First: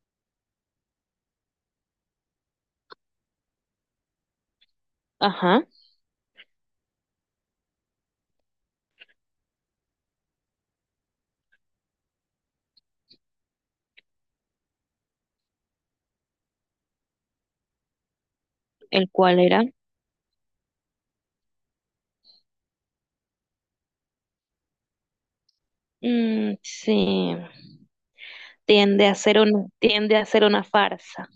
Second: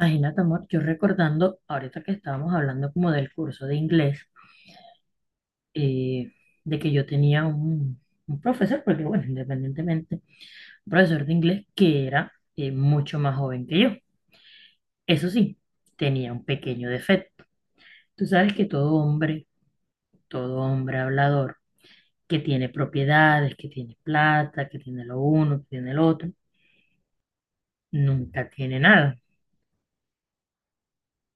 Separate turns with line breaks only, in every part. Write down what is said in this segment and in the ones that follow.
Imagínate, amor, yo recordando, ahorita que estábamos hablando como del curso de inglés,
Ajá,
eh, de que yo tenía un profesor, porque bueno, independientemente, un profesor de inglés que era mucho más joven que yo. Eso sí, tenía un pequeño defecto. Tú sabes que
el cual era,
todo hombre hablador, que tiene propiedades, que tiene plata, que tiene lo uno, que tiene lo otro,
mm, sí,
nunca tiene
tiende a
nada.
ser una, tiende a ser una farsa.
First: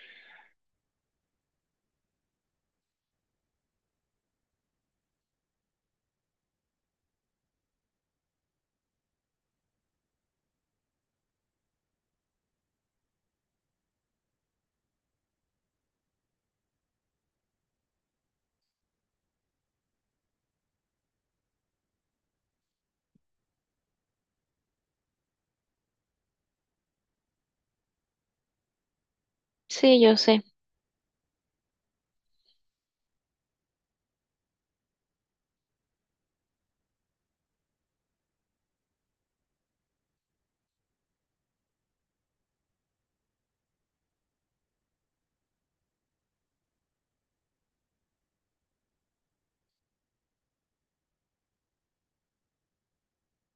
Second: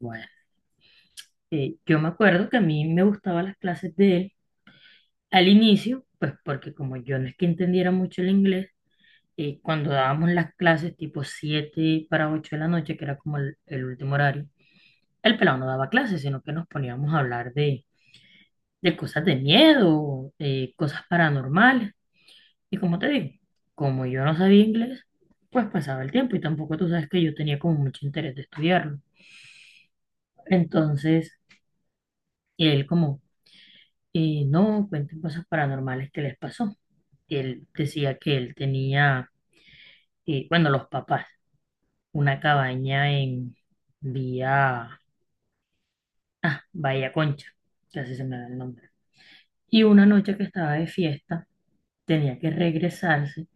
Bueno, yo me acuerdo que a mí me gustaban las clases de él. Al inicio, pues porque como yo no es que entendiera mucho el inglés, cuando dábamos las clases tipo 7 para 8 de la noche, que era como el último horario, el pelado no daba clases, sino que nos poníamos a hablar de cosas de miedo, cosas paranormales. Y como te digo, como yo no sabía inglés, pues pasaba el tiempo y tampoco tú sabes que yo tenía como mucho interés de estudiarlo.
Sí, yo sé,
Entonces, él como, no, cuenten cosas paranormales que les pasó. Él decía que él tenía, y bueno, los papás, una cabaña en vía, ah, Bahía Concha, casi se me da el nombre. Y una noche que estaba de fiesta, tenía que regresarse,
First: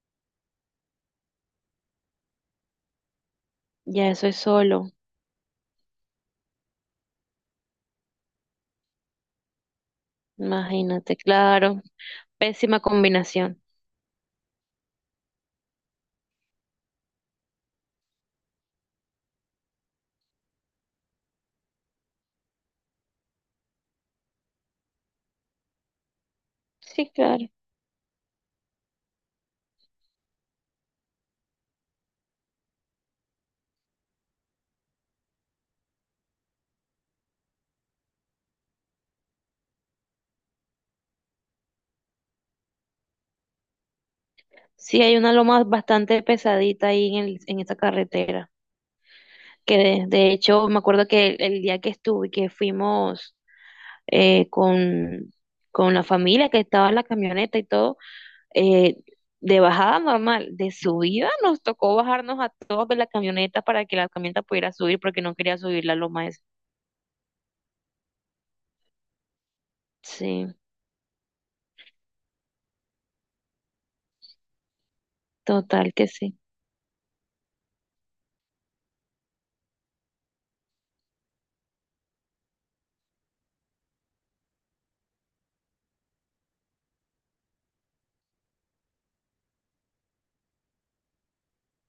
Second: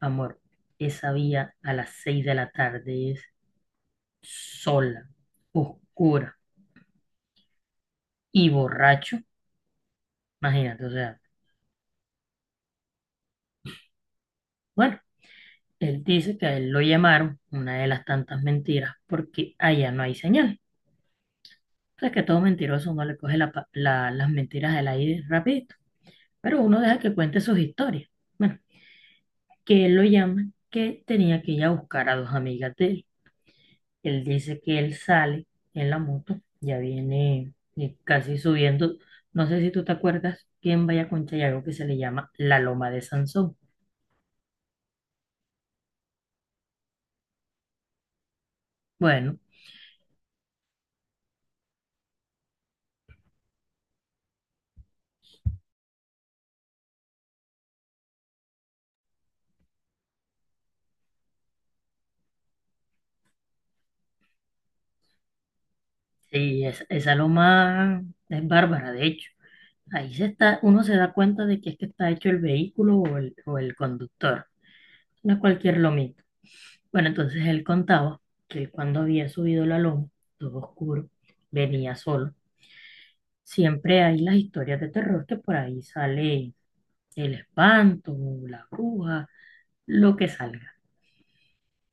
amor, esa vía a las 6 de la tarde es
ya eso es solo,
sola, oscura, y borracho, imagínate, o
imagínate,
sea,
claro, pésima combinación.
bueno, él dice que a él lo llamaron, una de las tantas mentiras, porque allá no hay señal. O sea, que todo mentiroso no le coge las mentiras del aire rápido, pero uno deja
Sí,
que cuente
claro.
sus historias. Bueno, que él lo llama, que tenía que ir a buscar a dos amigas de él. Él dice que él sale en la moto, ya viene, casi subiendo. No sé si tú te acuerdas quién vaya con Chayago, que se le llama la Loma de Sansón.
Sí, hay una loma bastante pesadita ahí en, en esa carretera,
Bueno,
que de hecho me acuerdo que el día que estuve, que fuimos eh, con, con la familia, que estaba en la camioneta y todo, eh, de bajada normal, de subida nos tocó bajarnos a todos de la camioneta para que la camioneta pudiera subir porque no quería subir la loma esa.
sí, esa loma es bárbara, de hecho. Ahí se
Sí,
está, uno se da cuenta de que es que está hecho el vehículo o el conductor. No es cualquier
total que
lomita.
sí,
Bueno, entonces él contaba que él, cuando había subido la loma, todo oscuro, venía solo. Siempre hay las historias de terror que por ahí sale el espanto, la bruja, lo que salga.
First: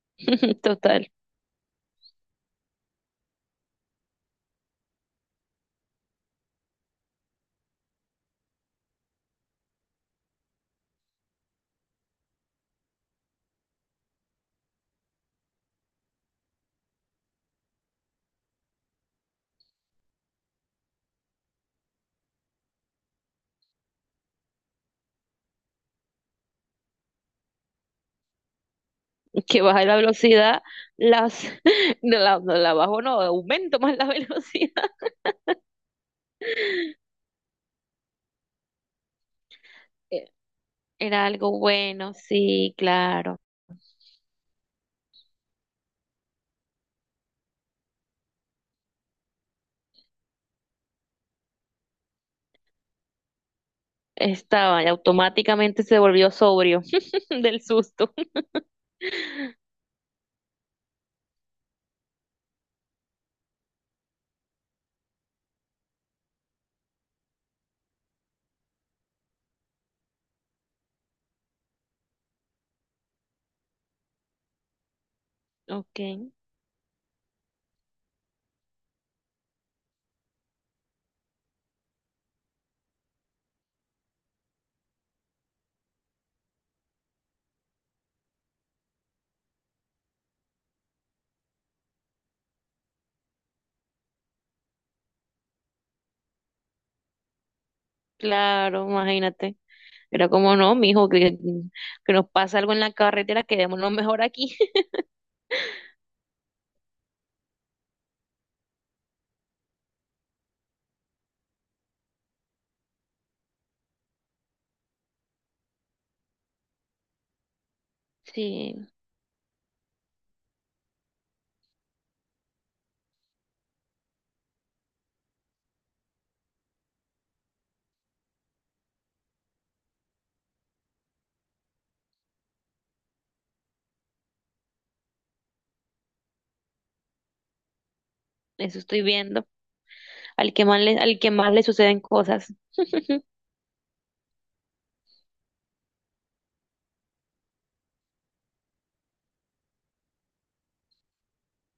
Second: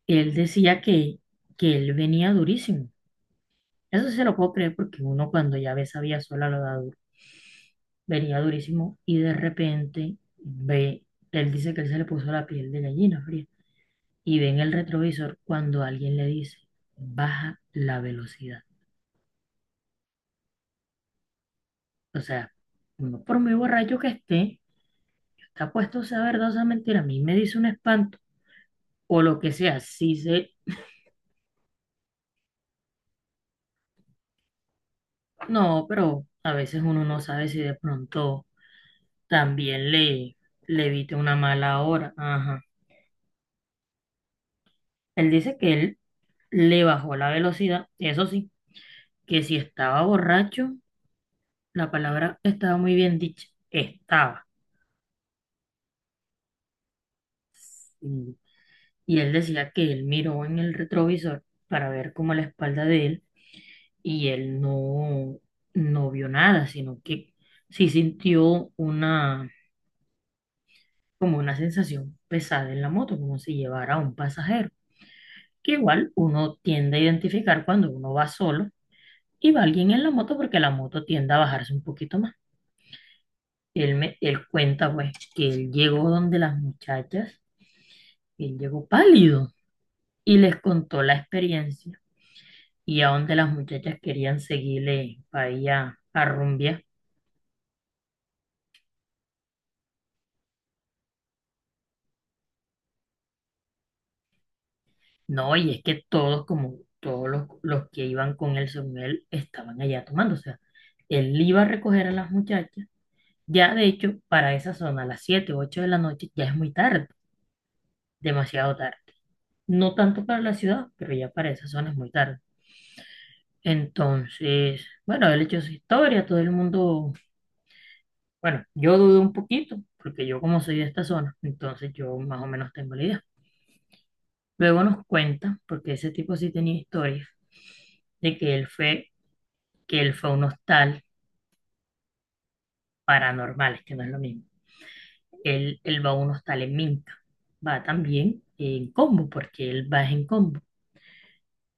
Él decía
total.
que él venía durísimo. Eso sí se lo puedo creer porque uno cuando ya ve sabía vía sola lo da duro. Venía durísimo y de repente ve, él dice que él se le puso la piel de gallina fría y ve en el retrovisor cuando alguien le dice, baja la velocidad. O sea, uno por muy borracho que esté, está puesto, sea verdad o sea mentira, a mí me dice un espanto o lo que
Que
sea,
baja la
sí sé.
velocidad, las, no la bajo, no, aumento más la velocidad.
No, pero a veces uno no sabe si de pronto también
Eh,
le evite
Era
una
algo
mala
bueno,
hora. Ajá.
sí, claro.
Él dice que él le bajó la velocidad, eso sí, que si estaba borracho, la palabra estaba muy bien dicha, estaba.
Estaba y automáticamente se volvió sobrio del susto.
Y y él decía que él miró en el retrovisor para ver cómo la espalda de él, y él no vio nada, sino que sí sintió una, como una sensación pesada en la moto, como si llevara a un pasajero, que
Ok,
igual uno tiende a identificar cuando uno va solo y va alguien en la moto, porque la moto tiende a bajarse un poquito más. Él cuenta pues que él llegó donde las muchachas, él llegó pálido y les contó la experiencia, y a donde las muchachas querían seguirle para allá a rumbear.
claro, imagínate. Pero como no, mijo, que nos pasa algo en la carretera, quedémonos mejor aquí.
No, y es que todos, como todos los que iban con él, según él, estaban allá tomando. O sea, él iba a recoger a las muchachas. Ya, de hecho, para esa zona, a las 7 u 8 de la noche, ya es muy tarde, demasiado
Sí,
tarde. No tanto para la ciudad, pero ya para esa zona es muy tarde. Entonces, bueno, él echó su historia, todo el mundo, bueno, yo dudé un poquito, porque yo como soy de esta zona, entonces yo más o menos tengo la idea. Luego nos cuenta, porque ese tipo sí tenía historias de que él
eso estoy
fue,
viendo.
a un hostal
Al que más le suceden cosas.
paranormal, es que no es lo mismo. Él va a un hostal en Minca, va también en combo, porque él va en combo.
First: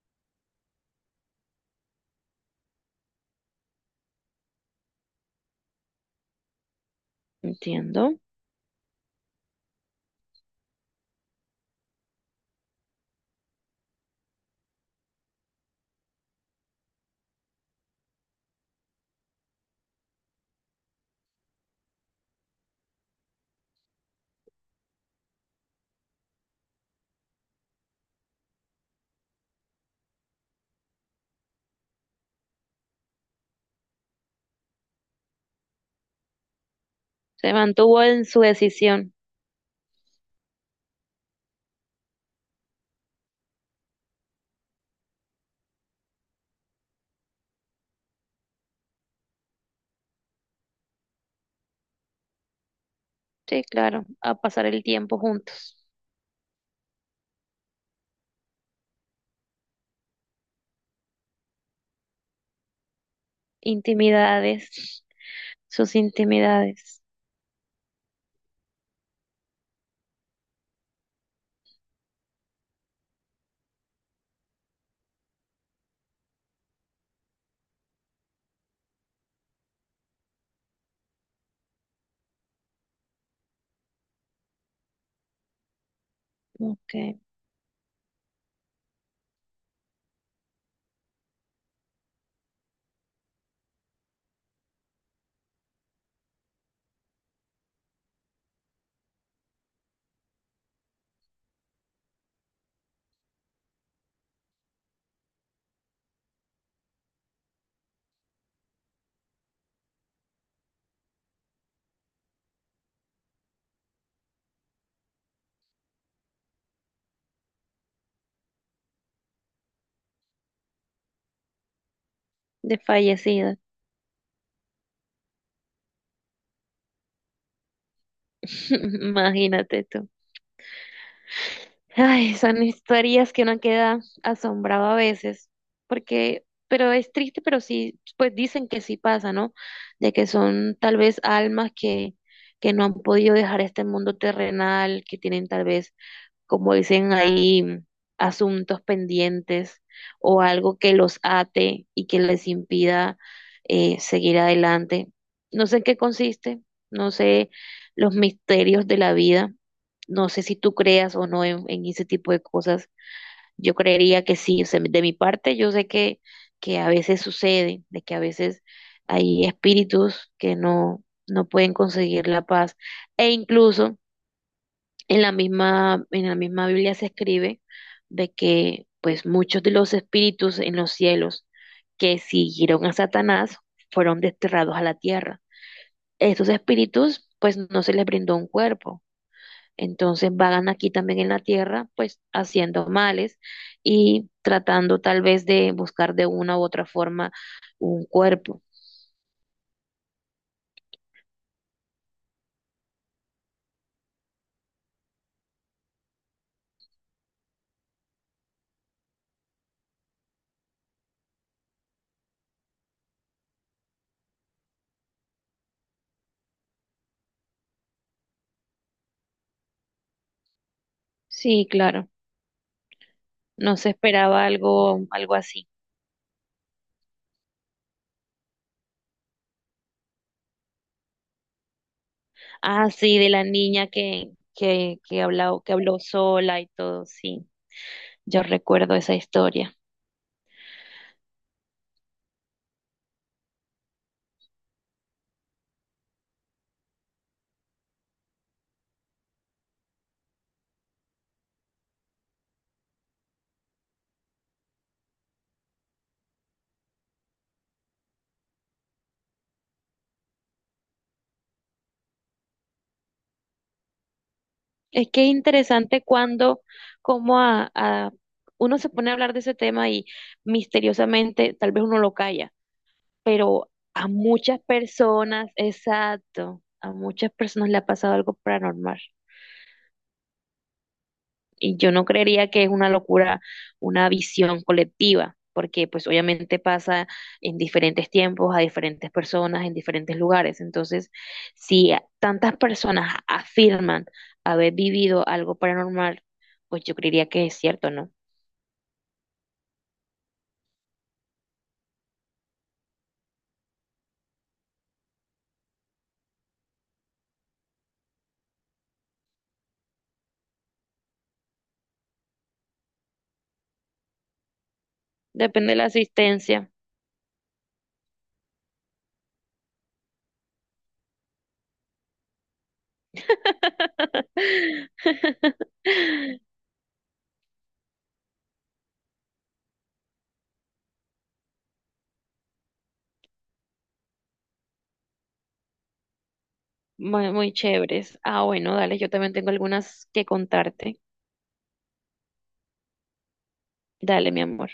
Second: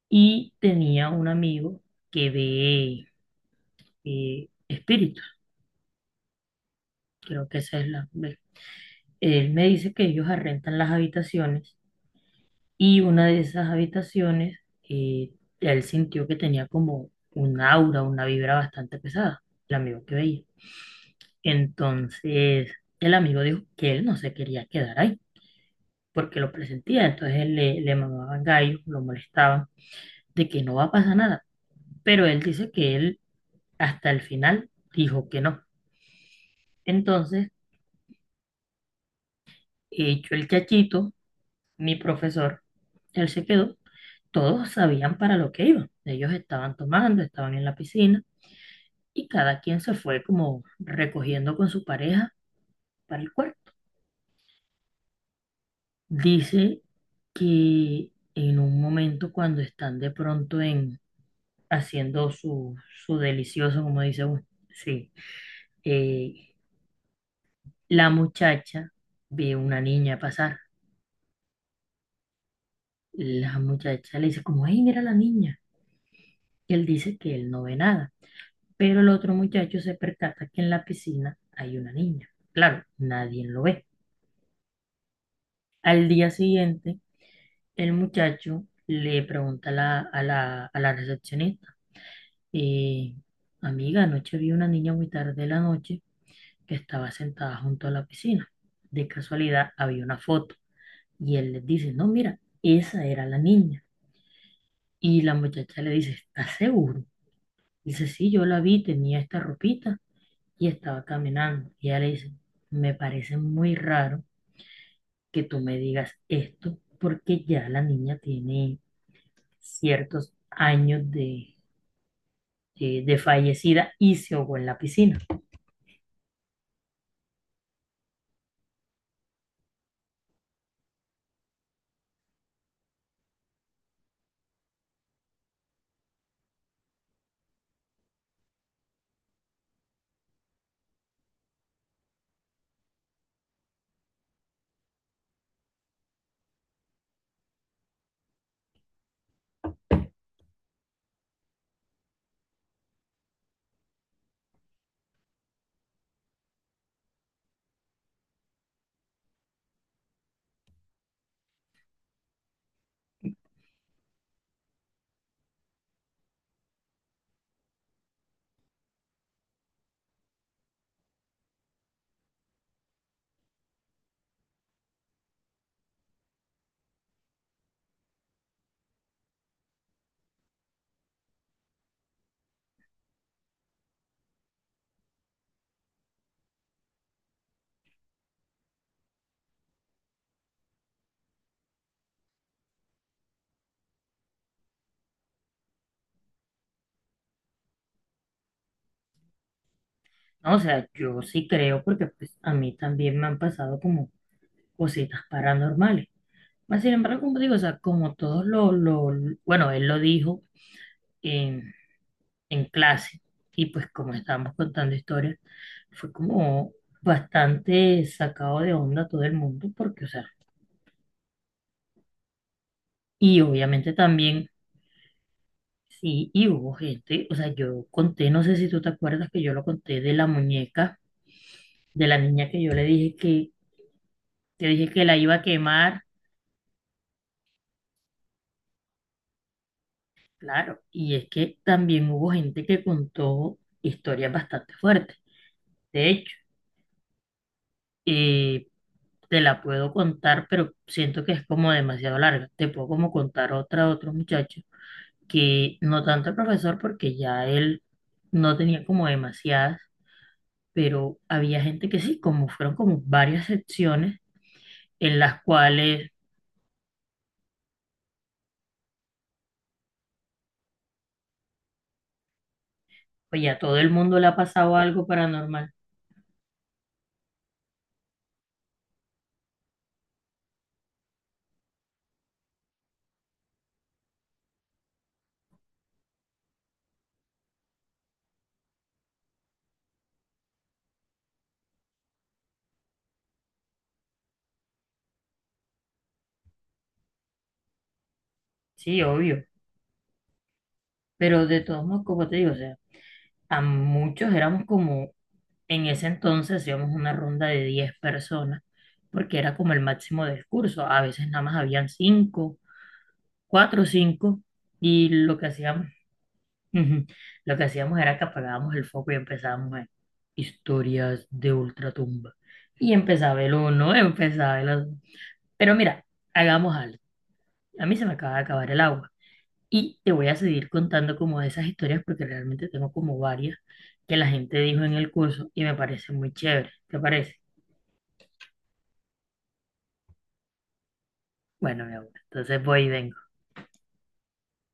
Y tenía un amigo que ve, espíritus, creo que esa es la...
Entiendo.
Él me dice que ellos arrendan las habitaciones, y una de esas habitaciones, eh, él sintió que tenía como un aura, una vibra bastante pesada, el amigo que veía. Entonces, el amigo dijo que él no se quería quedar ahí porque lo presentía, entonces él le mamaban gallo, lo molestaban, de que no va a pasar nada. Pero él dice que él, hasta el final, dijo que no. Entonces,
Se mantuvo en su decisión.
hecho el chachito, mi profesor, él se quedó, todos sabían para lo que iban. Ellos estaban tomando, estaban en la piscina, y cada quien se fue como recogiendo con su pareja para el cuarto.
Sí, claro, a pasar el tiempo juntos.
Dice que en un momento, cuando están de pronto haciendo su delicioso, como dice uno.
Intimidades,
Sí.
sus
Eh,
intimidades.
la muchacha ve una niña pasar. La muchacha le dice como, hey, mira la niña. Y él dice que él no ve nada. Pero el otro muchacho se percata que en la piscina hay una niña. Claro, nadie lo ve. Al día
Ok,
siguiente, el muchacho le pregunta a la recepcionista, eh, amiga, anoche vi una niña muy tarde de la noche que estaba sentada junto a la piscina. De casualidad había una foto y él les dice, no, mira, esa era la niña. Y la muchacha le dice, ¿estás seguro? Dice, sí, yo la vi, tenía esta ropita y estaba caminando. Y ella le dice, me parece muy raro que tú me digas esto, porque ya la niña tiene ciertos años de
desfallecida.
fallecida, y se ahogó en la piscina.
Imagínate tú. Ay, son historias que uno queda asombrado a veces, porque, pero es triste, pero sí, pues dicen que sí pasa, ¿no? De que son tal vez almas que no han podido dejar este mundo terrenal, que tienen tal vez como dicen ahí, asuntos pendientes o algo que los ate y que les impida seguir adelante. No sé en qué consiste, no sé los misterios de la vida, no sé si tú creas o no en, en ese tipo de cosas. Yo creería que sí, o sea, de mi parte yo sé que a veces sucede, de que a veces hay espíritus que no, no pueden conseguir la paz e incluso en en la misma Biblia se escribe de que pues muchos de los espíritus en los cielos que siguieron a Satanás fueron desterrados a la tierra. Estos espíritus pues no se les brindó un cuerpo. Entonces vagan aquí también en la tierra pues haciendo males y tratando tal vez de buscar de una u otra forma un cuerpo.
No, o sea, yo sí creo, porque pues a mí también me han pasado como cositas paranormales. Mas, sin embargo, como digo, o sea, como todos bueno, él lo dijo en, en clase, y pues como estábamos contando historias, fue como bastante sacado de onda todo el mundo porque, o sea,
Sí, claro.
y
No se
obviamente
esperaba
también,
algo, algo así.
sí, y hubo gente, o sea, yo conté, no sé si tú te acuerdas que yo lo conté de la muñeca, de la niña
Ah, sí, de la niña
que dije que la iba a
que habló
quemar,
sola y todo, sí. Yo recuerdo esa historia.
claro, y es que también hubo gente que contó historias bastante fuertes, de hecho. Eh, te la puedo contar, pero siento que es como demasiado larga. Te puedo como contar otra, otro muchacho, que no tanto el profesor, porque ya él no tenía como demasiadas, pero había gente que sí, como fueron como varias secciones
Es
en
que es
las
interesante
cuales
cuando, como uno se pone a hablar de ese tema y misteriosamente, tal vez uno lo calla,
pues ya
pero
todo el mundo le ha pasado algo paranormal.
exacto, a muchas personas le ha pasado algo paranormal. Y yo no creería que es una locura, una visión colectiva, porque pues obviamente pasa en diferentes tiempos, a diferentes personas, en diferentes lugares. Entonces, si a- tantas personas afirman haber vivido algo paranormal, pues yo creería que es cierto, ¿no?
Sí, obvio, pero de todos modos, como te digo, o sea, a muchos éramos como, en ese entonces hacíamos una ronda de 10 personas, porque era como el máximo del curso. A veces nada más habían cinco, cuatro o cinco, y lo que
Depende de la
hacíamos,
asistencia.
ujú, lo que hacíamos era que apagábamos el foco y empezábamos a historias de ultratumba. Y empezaba el uno, empezaba el otro. Pero mira, hagamos algo. A mí se me acaba de acabar el agua. Y te voy a seguir contando como de esas historias, porque realmente tengo como varias que la gente dijo en el curso y me parece muy chévere. ¿Te
Muy,
parece?
muy chéveres. Ah, bueno, dale, yo también tengo algunas que contarte.
Bueno, mi amor, entonces voy y vengo.
Dale, mi amor.